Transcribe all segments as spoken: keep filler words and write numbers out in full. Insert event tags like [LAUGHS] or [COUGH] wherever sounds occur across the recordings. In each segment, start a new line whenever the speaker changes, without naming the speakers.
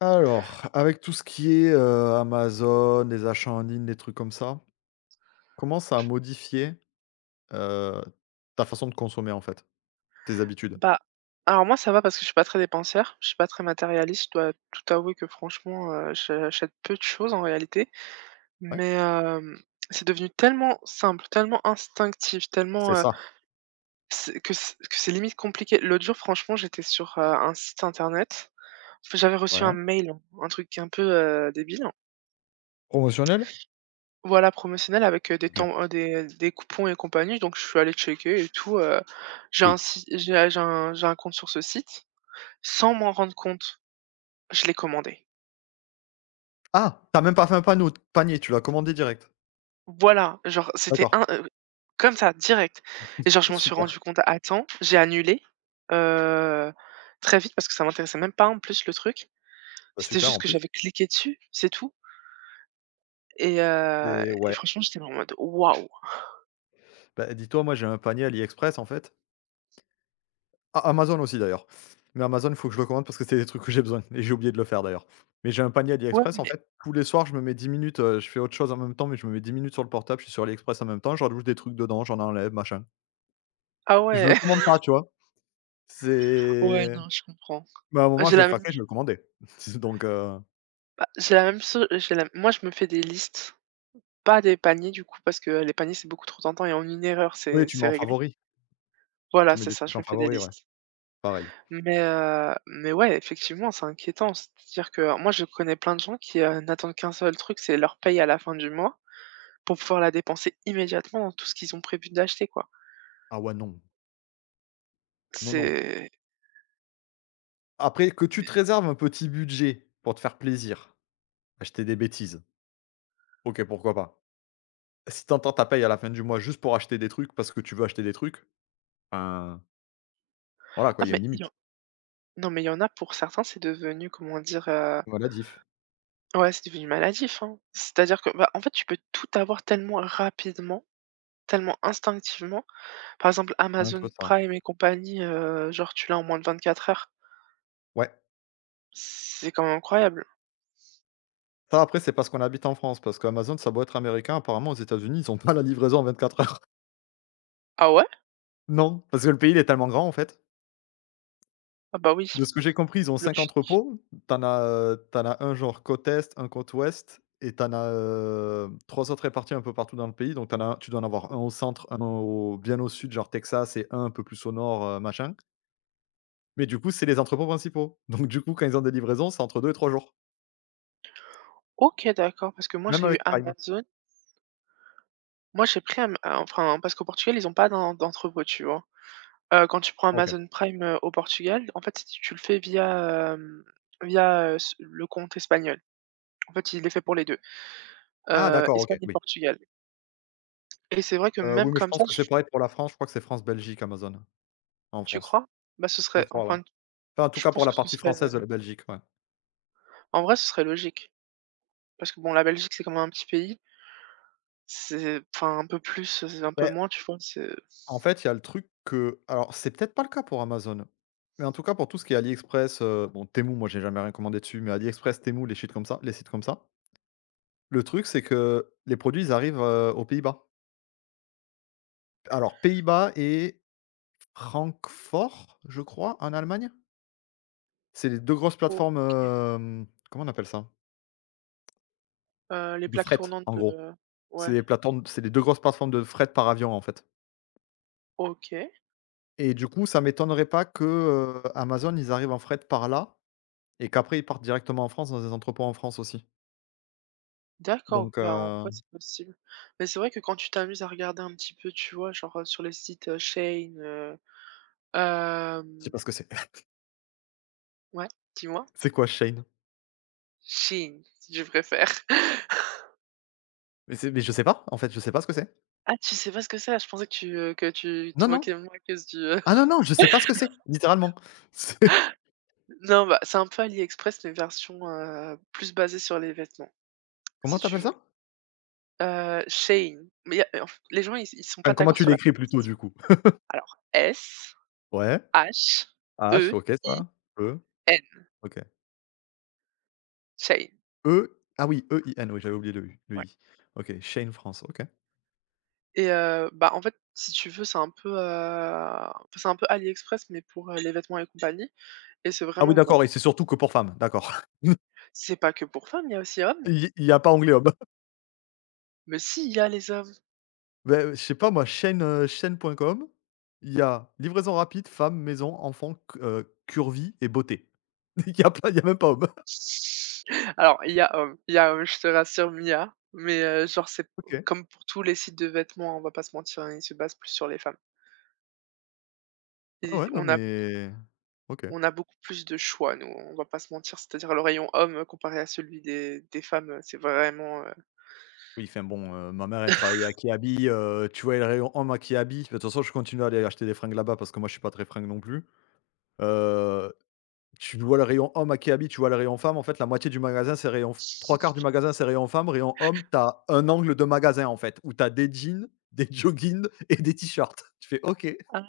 Alors, avec tout ce qui est, heu, Amazon, les achats en ligne, les trucs comme ça, comment ça a modifié, heu, ta façon de consommer, en fait? Tes habitudes?
Bah, alors moi ça va parce que je suis pas très dépensière, je suis pas très matérialiste, je dois tout avouer que franchement, heu, je j'achète peu de choses en réalité.
Ouais,
Mais, hem, c'est devenu tellement simple, tellement instinctif,
c'est
tellement, heu,
ça.
c'est que c'est que c'est limite compliqué. L'autre jour franchement, j'étais sur, heu, un site internet, enfin j'avais reçu
Ouais.
un mail, un truc un peu, heu, débile.
Promotionnel?
Voilà, promotionnel avec, heu, des
OK,
temps, heu, des des coupons et compagnie, donc je suis allée checker et tout, heu. J'ai un
oui.
si j'ai j'ai un j'ai un compte sur ce site, sans m'en rendre compte. Je l'ai commandé.
Ah! T'as même pas fait un panneau panier, tu l'as commandé direct?
Voilà, genre c'était
D'accord.
un, heu, comme ça, direct, et genre je m'en suis
Super.
rendu compte à temps, j'ai annulé, heu, très vite parce que ça m'intéressait même pas en plus le truc.
Bah,
C'était
super
juste
en
que
plus
j'avais cliqué dessus, c'est tout, et heu
et
et
ouais.
franchement, j'étais en mode: «Waouh!»
Bah, dis-toi, moi j'ai un panier AliExpress, en fait. A Amazon aussi d'ailleurs. Mais Amazon, il faut que je le commande parce que c'est des trucs que j'ai besoin et j'ai oublié de le faire d'ailleurs. Mais j'ai un panier
Ouais,
AliExpress en
mais
fait, tous les soirs je me mets dix minutes, heu, je fais autre chose en même temps, mais je me mets dix minutes sur le portable, je suis sur AliExpress en même temps, je rajoute des trucs dedans, j'en enlève, machin.
ah,
Je
ouais.
le commande
[LAUGHS]
pas, tu vois?
Ouais,
C'est
non, je comprends.
Mais à un moment
J'ai
je vais
la même
craquer, je vais
ch
le commander. [LAUGHS] Donc heu,
bah, j'ai la même so j'ai la moi, je me fais des listes, pas des paniers du coup parce que les paniers, c'est beaucoup trop tentant et en une erreur,
oui,
c'est
tu mets
c'est
en
réglé.
favori, tu
Voilà,
mets
c'est
des
ça,
trucs
je
en
me fais des
favori, ouais,
listes.
pareil.
Mais heu, mais ouais, effectivement, c'est inquiétant. C'est-à-dire que moi, je connais plein de gens qui, heu, n'attendent qu'un seul truc, c'est leur paye à la fin du mois pour pouvoir la dépenser immédiatement dans tout ce qu'ils ont prévu d'acheter, quoi.
Ah ouais, non, non, non.
C'est
Après que tu
mais
te réserves un petit budget pour te faire plaisir, acheter des bêtises, OK, pourquoi pas. Si t'entends entends ta paye à la fin du mois juste pour acheter des trucs parce que tu veux acheter des trucs, enfin, voilà quoi,
ah
il y a
mais
une
il y
limite.
en non, mais il y en a pour certains, c'est devenu, comment dire? Heu,
Voilà la diff,
ouais, c'est devenu maladif, hein. C'est-à-dire que, bah, en fait, tu peux tout avoir tellement rapidement, tellement instinctivement. Par exemple,
un peu
Amazon
ça.
Prime et compagnie, heu, genre, tu l'as en moins de vingt-quatre heures.
Ouais.
C'est quand même incroyable.
Ça après, c'est parce qu'on habite en France, parce qu'Amazon, ça a beau être américain, apparemment aux États-Unis, ils ont pas la livraison en vingt-quatre heures. [LAUGHS]
Ah ouais?
Non, parce que le pays, il est tellement grand en fait.
Ah bah oui.
De ce que j'ai compris, ils ont cinq entrepôts. T'en as, t'en as un genre côte est, un côte ouest et t'en as, heu, trois autres répartis un peu partout dans le pays. Donc t'en as un tu dois en avoir un au centre, un au bien au sud, genre Texas et un un peu plus au nord, heu, machin. Mais du coup, c'est les entrepôts principaux. Donc du coup, quand ils ont des livraisons, c'est entre deux et trois jours,
OK, d'accord, parce que moi,
même
j'ai eu
avec Prime.
Amazon. Moi, j'ai pris Am ah, enfin, parce qu'au Portugal, ils ont pas d'en d'entrepôt, tu vois? Heu, quand tu prends
OK.
Amazon Prime, heu, au Portugal, en fait, si tu le fais via, hem, via, heu, s le compte espagnol. En fait, il est fait pour les deux
Ah
heu,
d'accord, OK,
Espagne et
oui.
Portugal, et c'est vrai que
Heu,
même
oui, mais je
comme
pense
ça,
que c'est
j
pareil pour la France, je crois que c'est France-Belgique Amazon, en
tu
France.
crois? Bah, ce
Je
serait
crois, ouais.
enfin,
Enfin, en tout
je
cas, pour
pense
la
que ce
partie
serait
française de la Belgique, ouais.
en vrai, ce serait logique parce que bon, la Belgique, c'est quand même un petit pays. C'est, enfin, un peu plus, heu, un peu
Beh,
moins, tu vois? C'est
en fait, il y a le truc que alors c'est peut-être pas le cas pour Amazon, mais en tout cas pour tout ce qui est AliExpress, heu, bon Temu, moi j'ai jamais rien commandé dessus, mais AliExpress, Temu, les sites comme ça les sites comme ça. Le truc, c'est que les produits, ils arrivent, heu, aux Pays-Bas. Alors Pays-Bas et Francfort, je crois, en Allemagne? C'est les deux grosses
OK,
plateformes, hem, comment on appelle ça?
heu, les
De
plaques
fret,
tournantes
en gros.
de,
C'est
ouais,
les plateformes c'est les deux grosses plateformes de fret par avion, en fait
OK.
et du coup, ça m'étonnerait pas que, heu, Amazon, ils arrivent en fret par là et qu'après ils partent directement en France, dans des entrepôts en France aussi.
D'accord,
Donc
bah, en
heu,
vrai, c'est possible. Mais c'est vrai que quand tu t'amuses à regarder un petit peu, tu vois, genre, heu, sur les sites, heu, Shein, heu,
je sais
hem,
pas ce que c'est.
ouais, dis-moi?
[LAUGHS] C'est quoi Shane?
Shein, si tu préfères. [LAUGHS]
Mais c'est mais je sais pas, en fait, je sais pas ce que c'est.
Ah, tu sais pas ce que c'est? Ah, je pensais que tu, heu, que tu
Non,
te
non.
moquais de moi à cause du, heu
Ah non,
[LAUGHS]
non, je sais pas ce que c'est, littéralement. [LAUGHS] C'est
Non, bah, c'est un peu AliExpress mais version, heu, plus basée sur les vêtements,
comment
si tu
t'appelles ça?
veux. Heu, Shein, mais y a en f les gens, ils ils sont
Enfin,
pas
comment
d'accord
tu
sur la
l'écris plutôt,
prononciation.
du coup?
Alors
Ouais, H, OK,
S H E I N,
ça, E, OK.
Shein, ouais.
E, ah oui, E I N, oui, j'avais oublié le U le I. OK, Shein France, OK.
Et, heu, bah, en fait, si tu veux, c'est un peu, heu, enfin, c'est un peu AliExpress, mais pour, heu, les vêtements et compagnie, et c'est
Ah oui,
vraiment bon.
d'accord et c'est surtout que pour femmes, d'accord. [LAUGHS]
C'est pas que pour femmes, il y a aussi hommes.
Il y a pas anglais hommes.
Mais si, il y a les hommes.
Beh, [LAUGHS] je sais pas moi, Shein, heu, shein point com, il y a livraison rapide, femme, maison, enfant, c heu, curvy et beauté. [LAUGHS] Il y a pas il y a même pas hommes.
[LAUGHS] Alors, il y a hommes, il y a hommes, je te rassure, Mia. Mais, heu, genre, c'est
OK. Ouais,
comme pour tous les sites de vêtements, on va pas se mentir, hein, ils se basent plus sur les femmes et
ouais, non
on a
mais OK.
on a beaucoup plus de choix, nous, on va pas se mentir. C'est-à-dire, le rayon hommes comparé à celui des des femmes, c'est vraiment, heu
Oui, enfin bon, heu, ma mère elle travaillait à Kiabi, heu, tu vois, et le rayon hommes à Kiabi, de toute façon je continue à aller acheter des fringues là-bas parce que moi je suis pas très fringue non plus. Heu Tu vois le rayon homme à Akehabi, tu vois le rayon femme, en fait, la moitié du magasin, c'est rayon f trois quarts du magasin, c'est rayon femme, rayon homme, t'as un angle de magasin, en fait, où t'as des jeans, [LAUGHS] des joggings et des t-shirts. Tu fais: «OK». Eh,
[LAUGHS]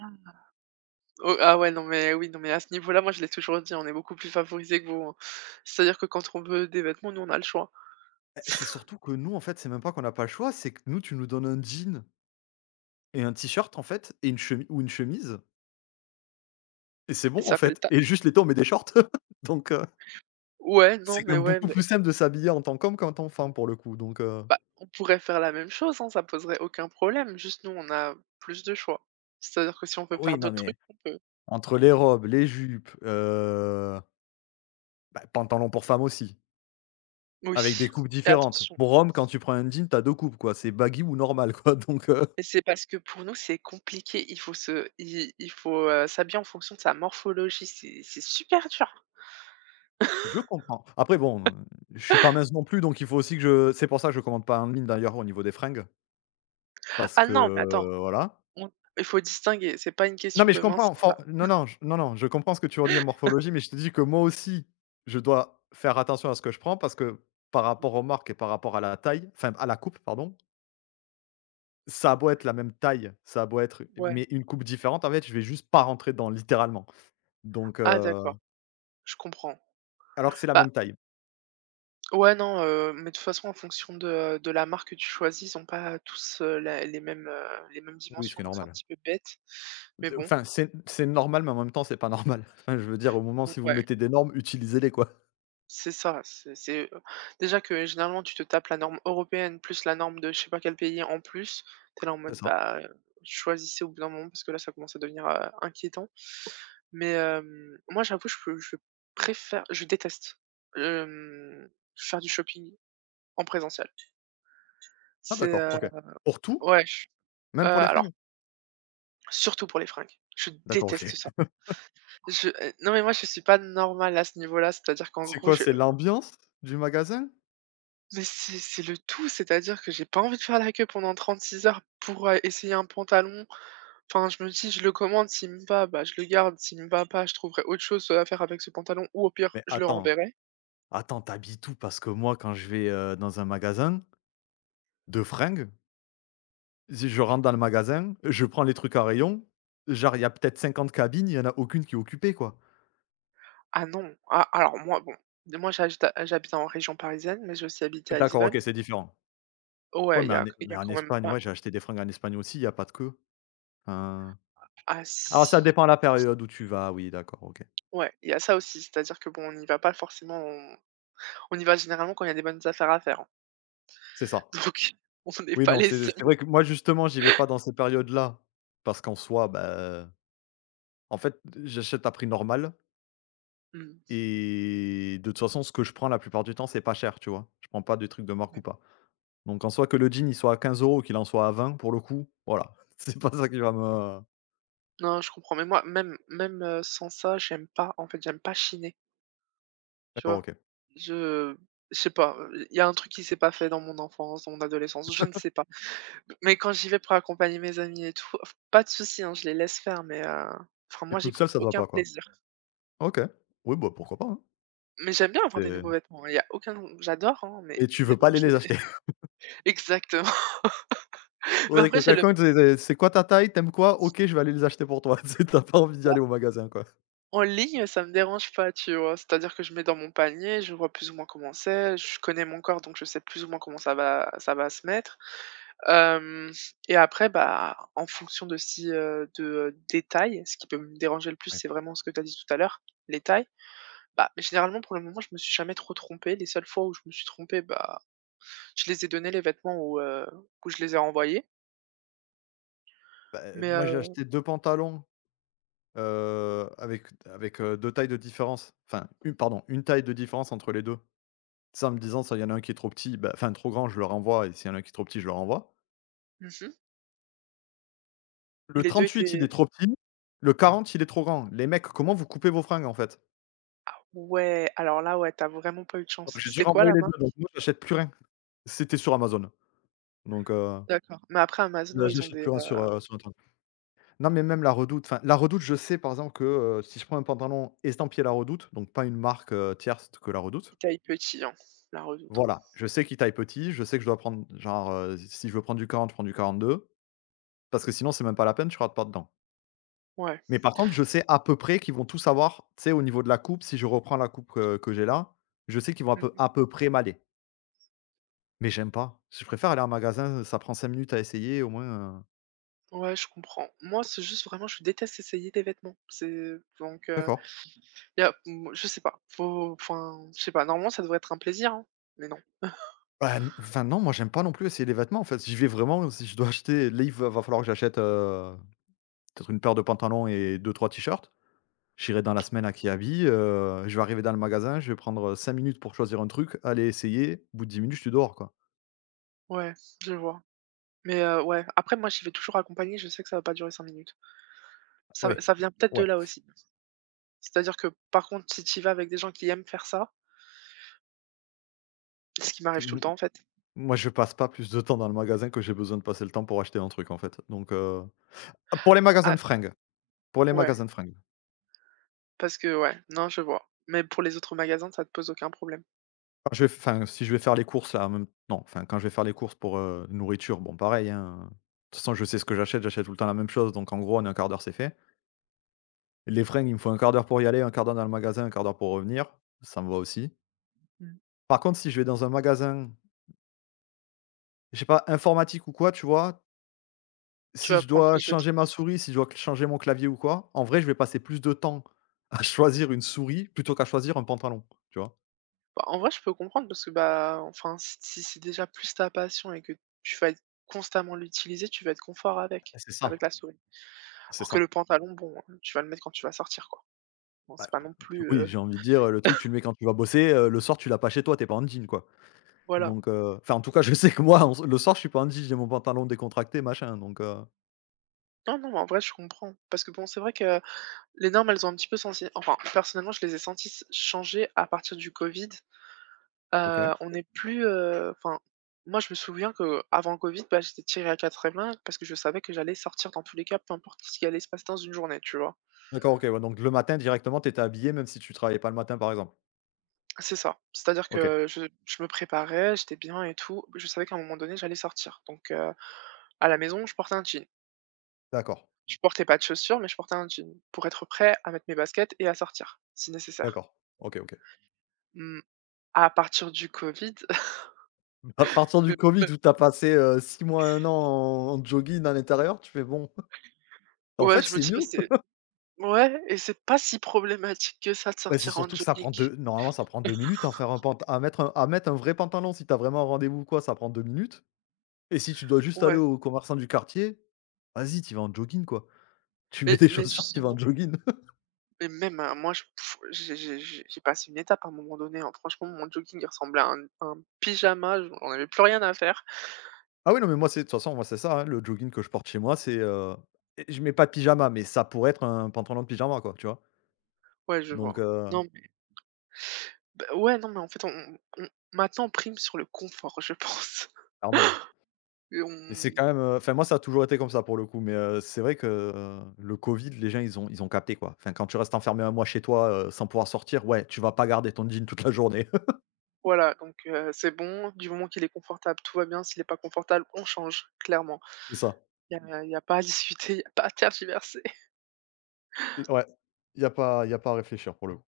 Oh, ah ouais, non mais oui, non mais à ce niveau-là, moi je l'ai toujours dit, on est beaucoup plus favorisés que vous, hein. C'est-à-dire que quand on veut des vêtements, nous on a le choix.
c'est surtout
[LAUGHS]
que nous, en fait, c'est même pas qu'on n'a pas le choix, c'est que nous, tu nous donnes un jean et un t-shirt, en fait, et une chemise ou une chemise et c'est
Et
bon, en
ça fait le
fait
taf.
et juste l'été, on met des shorts [LAUGHS] donc heu,
Ouais, non
c'est quand
mais
même
ouais,
beaucoup
mais
plus simple de s'habiller en tant qu'homme qu'en tant que femme, pour le coup, donc heu
bah, on pourrait faire la même chose, hein, ça poserait aucun problème, juste nous on a plus de choix. C'est-à-dire que si on
Ah
veut
oui,
faire
non
d'autres
mais
trucs, on peut.
entre les robes, les jupes, heu, bah, pantalon pour femme aussi, avec des
Oui,
coupes
et
différentes.
attention.
Pour homme, quand tu prends un jean, tu as deux coupes, quoi. C'est baggy ou normal, quoi, [LAUGHS] donc heu,
Et c'est parce que pour nous c'est compliqué, il faut se il il faut, heu, s'habiller en fonction de sa morphologie, c'est c'est super dur.
je comprends. Après bon, je suis pas mince non plus, donc il faut aussi que je c'est pour ça que je commande pas en ligne d'ailleurs au niveau des fringues,
Ah
parce
ah
que
non, mais attends,
euh, voilà.
on il faut distinguer, c'est pas une
Non
question
mais je
de
comprends,
minceur là.
for non, non, j non, non, je comprends ce que tu veux dire morphologie, mais je te dis que moi aussi, je dois faire attention à ce que je prends parce que par rapport aux marques et par rapport à la taille, enfin à la coupe, pardon, ça a beau être la même taille, ça a beau être
Ouais.
mais une coupe différente, en fait, je vais juste pas rentrer dans littéralement, donc
Ah
heu
d'accord. Je comprends.
Alors que c'est la
Bah,
même taille.
ouais, non, heu, mais de toute façon, en fonction de de la marque que tu choisis, ils ont pas tous, heu, la les mêmes, heu, les mêmes
Oui, ce qui
dimensions,
est
donc c'est un
normal.
petit peu bête. Mais
C'est
bon,
enfin, c'est c'est normal, mais en même temps, c'est pas normal. [LAUGHS] Enfin, je veux dire, au moment, si vous
ouais,
mettez des normes, utilisez-les, quoi. [LAUGHS]
c'est ça, c'est c'est, déjà que généralement, tu te tapes la norme européenne plus la norme de je sais pas quel pays en plus. T'es là en
C'est
mode:
ça.
«Bah, heu, choisissez au bout d'un moment parce que là, ça commence à devenir, heu, inquiétant». Mais, hem, moi, j'avoue, je peux je préfère je déteste, hem, faire du shopping en présentiel.
Ah
C'est,
d'accord,
heu
OK. Pour tout?
ouais, je
Même
heu,
pour les fringues?
alors surtout pour les fringues. Je
D'accord, OK.
déteste ça.
[LAUGHS]
Je, heu, non mais moi je suis pas normale à ce niveau-là, c'est-à-dire qu'en
C'est
gros,
quoi?
je
C'est l'ambiance du magasin?
mais c'est c'est le tout, c'est-à-dire que j'ai pas envie de faire la queue pendant trente-six heures pour, heu, essayer un pantalon. Enfin, je me dis: «Je le commande, s'il me va, bah, je le garde, s'il me va pas, je trouverai autre chose, heu, à faire avec ce pantalon ou au pire,
Mais
je le
attends,
renverrai».
attends, t'habites habilles où? Parce que moi, quand je vais, heu, dans un magasin de fringues, si je rentre dans le magasin, je prends les trucs à rayon. Genre, il y a peut-être cinquante cabines, il y en a aucune qui est occupée, quoi.
Ah non, ah alors moi bon, moi j'habite à j'habite en région parisienne, mais j'ai aussi habité à
D'accord, OK,
Lisbonne.
c'est différent. Ouais,
Ouais, il
mais
y
en
a
E,
il y
mais
a
en
quand même
Espagne,
pas
ouais,
m
j'ai acheté des fringues en Espagne aussi, il y a pas de queue. Enfin
Ah
alors ça
si.
dépend la période où tu vas, oui d'accord, OK.
Ouais, il y a ça aussi, c'est-à-dire que bon, on y va pas forcément. On y va généralement quand il y a des bonnes affaires à faire, hein.
C'est ça.
[LAUGHS] Donc on n'est
Oui,
pas
non,
les
c'est c'est
seuls.
vrai que moi justement j'y vais pas dans ces périodes-là, parce qu'en soi, bah, en fait, j'achète à prix normal
Mmh.
et de toute façon ce que je prends la plupart du temps, c'est pas cher, tu vois? Je prends pas des trucs de marque ou
Ouais.
pas. Donc en soi que le jean il soit à quinze euros ou qu'il en soit à vingt pour le coup, voilà, [LAUGHS] c'est pas ça qui va me
Non, je comprends, mais moi, même, même, heu, sans ça, j'aime pas, en fait, j'aime pas chiner, tu
d'accord,
vois?
OK.
Je je sais pas, il y a un truc qui s'est pas fait dans mon enfance, dans mon adolescence, je ne sais pas. Mais quand j'y vais pour accompagner mes amis et tout, enfin, pas de souci, hein, je les laisse faire, mais, heu, enfin
Et
moi,
toute seule
j'éprouve
ça te va
aucun
pas, quoi?
plaisir.
OK. Oui, bah, pourquoi pas, hein?
Mais j'aime bien avoir des
C'est
nouveaux vêtements, hein, il y a aucun, j'adore, hein, mais,
mais tu veux
mais
pas
moi
aller
je
les
les…
acheter.
[LAUGHS] Exactement. [LAUGHS] Mais
Ouais, que
après j'ai le
quelqu'un
même.
te disait: «C'est quoi ta taille? T'aimes quoi? OK, je vais aller les acheter pour toi». [LAUGHS] Tu sais, tu pas envie d'y aller au magasin, quoi.
En ligne, ça me dérange pas, tu vois? C'est-à-dire que je mets dans mon panier, je vois plus ou moins comment c'est, je connais mon corps, donc je sais plus ou moins comment ça va ça va se mettre. Hem Et après, bah, en fonction de si, heu, de, heu, des tailles, ce qui peut me déranger le plus,
Ouais.
c'est vraiment ce que tu as dit tout à l'heure, les tailles. Bah, mais généralement, pour le moment, je me suis jamais trop trompée. Les seules fois où je me suis trompée, bah, je les ai donné les vêtements ou heu, où je les ai renvoyés,
Bah, heu,
mais…
moi, j'ai
heu
acheté deux pantalons, heu, avec avec, heu, deux tailles de différence. Enfin, une pardon, une taille de différence entre les deux. Ça en me disant: «S'il y en a un qui est trop petit, bah enfin trop grand, je le renvoie et s'il y en a un qui est trop petit, je le renvoie».
mmh mh,
Le
les deux
trente-huit, il est
étaient…
trop petit, le quarante, il est trop grand. Les mecs, comment vous coupez vos fringues, en fait?
Ouais, alors là, ouais, t'as vraiment pas eu de
Donc
chance.
j'ai dû
C'était quoi
renvoyer
la
les deux.
marque?
Donc moi, j'achète plus rien. C'était sur Amazon, donc heu,
D'accord, mais après Amazon,
là,
ouais, ils ont
j'achète
des,
plus rien sur,
heu,
heu, sur internet. Non, mais même la Redoute, enfin, la Redoute, je sais par exemple que, heu, si je prends un pantalon estampillé la Redoute, donc pas une marque, heu, tierce que la Redoute,
ils taillent petit, hein, La Redoute, hein.
voilà, je sais qu'il taille petit, je sais que je dois prendre genre, heu, si si je veux prendre du quarante, je prends du quarante-deux parce que sinon c'est même pas la peine, tu rates pas dedans.
Ouais.
Mais par contre, je sais à peu près qu'ils vont tous savoir, tu sais, au niveau de la coupe, si je reprends la coupe que que j'ai là, je sais qu'ils vont à peu
Mmh.
à peu près m'aller. Mais j'aime pas, je préfère aller en magasin, ça prend cinq minutes à essayer au moins, heu
Ouais, je comprends. Moi, c'est juste vraiment je déteste essayer des vêtements. C'est donc heu,
d'accord.
Y a, mmh, je sais pas, faut, enfin, je sais pas, normalement, ça devrait être un plaisir, hein, mais non.
Bah, n enfin non, moi j'aime pas non plus essayer les vêtements en fait. J'y vais vraiment, si je dois acheter là il va va falloir que j'achète, heu, peut-être une paire de pantalons et deux trois t-shirts. J'irai dans la semaine à Kiabi, heu, je vais arriver dans le magasin, je vais prendre, cinq minutes pour choisir un truc, aller essayer, au bout de dix minutes, je suis dehors quoi.
Ouais, je vois, mais, heu, ouais, après moi, j'y vais toujours accompagnée, je sais que ça va pas durer cinq minutes. Ça
Oui,
ça vient peut-être de
ouais.
là aussi. C'est-à-dire que, par contre, si tu vas avec des gens qui aiment faire ça, ce qui
C'est
m'arrive tout le
m
temps, en fait.
Moi je passe pas plus de temps dans le magasin que j'ai besoin de passer le temps pour acheter un truc en fait, donc heu, ah pour les magasins
Ah
de fringues, pour les
ouais,
magasins de fringues.
parce que ouais, non, je vois, mais pour les autres magasins, ça te pose aucun problème?
Quand je vais f Enfin, si je vais faire les courses là, en même non, enfin, quand je vais faire les courses pour, heu, nourriture, bon pareil, hein, de toute façon je sais ce que j'achète, j'achète tout le temps la même chose, donc en gros en un quart d'heure c'est fait. Les fringues, il me faut un quart d'heure pour y aller, un quart d'heure dans le magasin, un quart d'heure pour revenir, ça me va aussi.
Mmh.
Par contre, si je vais dans un magasin, je sais pas, informatique ou quoi, tu vois?
Tu
Si
vas
je
prendre
dois
plus de
changer
temps.
ma souris, si je dois changer mon clavier ou quoi, en vrai, je vais passer plus de temps à [LAUGHS] choisir une souris plutôt qu'à choisir un pantalon, tu vois?
Bah, en vrai, je peux comprendre parce que, bah, enfin, si si c'est déjà plus ta passion et que tu vas constamment l'utiliser, tu vas être confort avec,
C'est
avec
ça,
la souris.
c'est
Alors que
ça.
le pantalon, bon, heu, tu vas le mettre quand tu vas sortir, quoi. Bon,
Bah,
c'est pas non plus,
oui,
heu,
j'ai envie de dire, le truc, tu le mets quand tu vas bosser, heu, le soir, tu l'as pas chez toi, tu es pas en jean, quoi.
voilà.
Donc heu, enfin, en tout cas, je sais que moi, en s le soir, je suis pas en jean, j'ai mon pantalon décontracté, machin, donc heu,
Non, non, mais en vrai, je comprends parce que, bon, c'est vrai que les normes, elles ont un petit peu senti enfin, personnellement, je les ai senties s changer à partir du Covid.
OK.
Heu, on n'est plus, heu, enfin, moi, je me souviens qu'avant le Covid, bah, j'étais tirée à quatre épingles parce que je savais que j'allais sortir dans tous les cas, peu importe ce qui allait se passer dans une journée, tu vois?
D'accord, OK, ouais, donc le matin, directement, tu étais habillé même si tu travaillais pas le matin, par exemple?
C'est ça. C'est-à-dire
OK,
que je je me préparais, j'étais bien et tout. Je savais qu'à un moment donné, j'allais sortir. Donc, heu, à la maison, je portais un jean.
d'accord,
Je portais pas de chaussures, mais je portais un jean pour être prêt à mettre mes baskets et à sortir, si nécessaire.
d'accord. OK, OK.
Mmh, à partir du Covid… [LAUGHS]
À partir du
Mais,
Covid
mais
où tu as passé, heu, six mois, un an en en jogging à l'intérieur, tu fais: «Bon, en
ouais,
fait,
je me
c'est
dis: «Bah,
mieux».
c'est…» Ouais, et c'est pas si problématique que ça de
Bah, c'est
sortir en
surtout que ça prend
jogging.
deux. Normalement, ça prend deux minutes, en faire un pant à mettre un à mettre un vrai pantalon si tu as vraiment un rendez-vous ou quoi, ça prend deux minutes. Et si tu dois juste aller
Ouais,
au commerçant du quartier, vas-y, tu vas en jogging, quoi. [LAUGHS] Tu mets
mais
des
mais
chaussures, tu vas en
justement,
jogging. [LAUGHS]
mais même, heu, moi, je pff, j'ai j'ai j'ai j'ai passé une étape à un moment donné, hein. Franchement, mon jogging, il ressemblait à un un pyjama, j'en avais plus rien à faire.
Ah oui, non, mais moi, c'est de toute façon, moi, c'est ça, hein, le jogging que je porte chez moi, c'est, heu et je mets pas de pyjama, mais ça pourrait être un pantalon de pyjama, quoi, tu vois?
Ouais, je
Donc
vois.
heu,
Non, mais bah, ouais, non, mais en fait, on on maintenant, on prime sur le confort, je pense. [LAUGHS]
clairement
Et,
et c'est
on
quand même, heu enfin, moi, ça a toujours été comme ça, pour le coup, mais heu, c'est vrai que, heu, le covid, les gens, ils ont ils ont capté, quoi. Enfin, quand tu restes enfermé un mois chez toi, heu, sans pouvoir sortir, ouais, tu vas pas garder ton jean toute la journée. [LAUGHS]
voilà, donc, heu, c'est bon, du moment qu'il est confortable, tout va bien, s'il est pas confortable, on change, clairement.
C'est ça.
Il y a il y a pas à [LAUGHS] discuter, il y a pas à tergiverser.
Ouais, il y a pas il y a pas à réfléchir, pour le coup.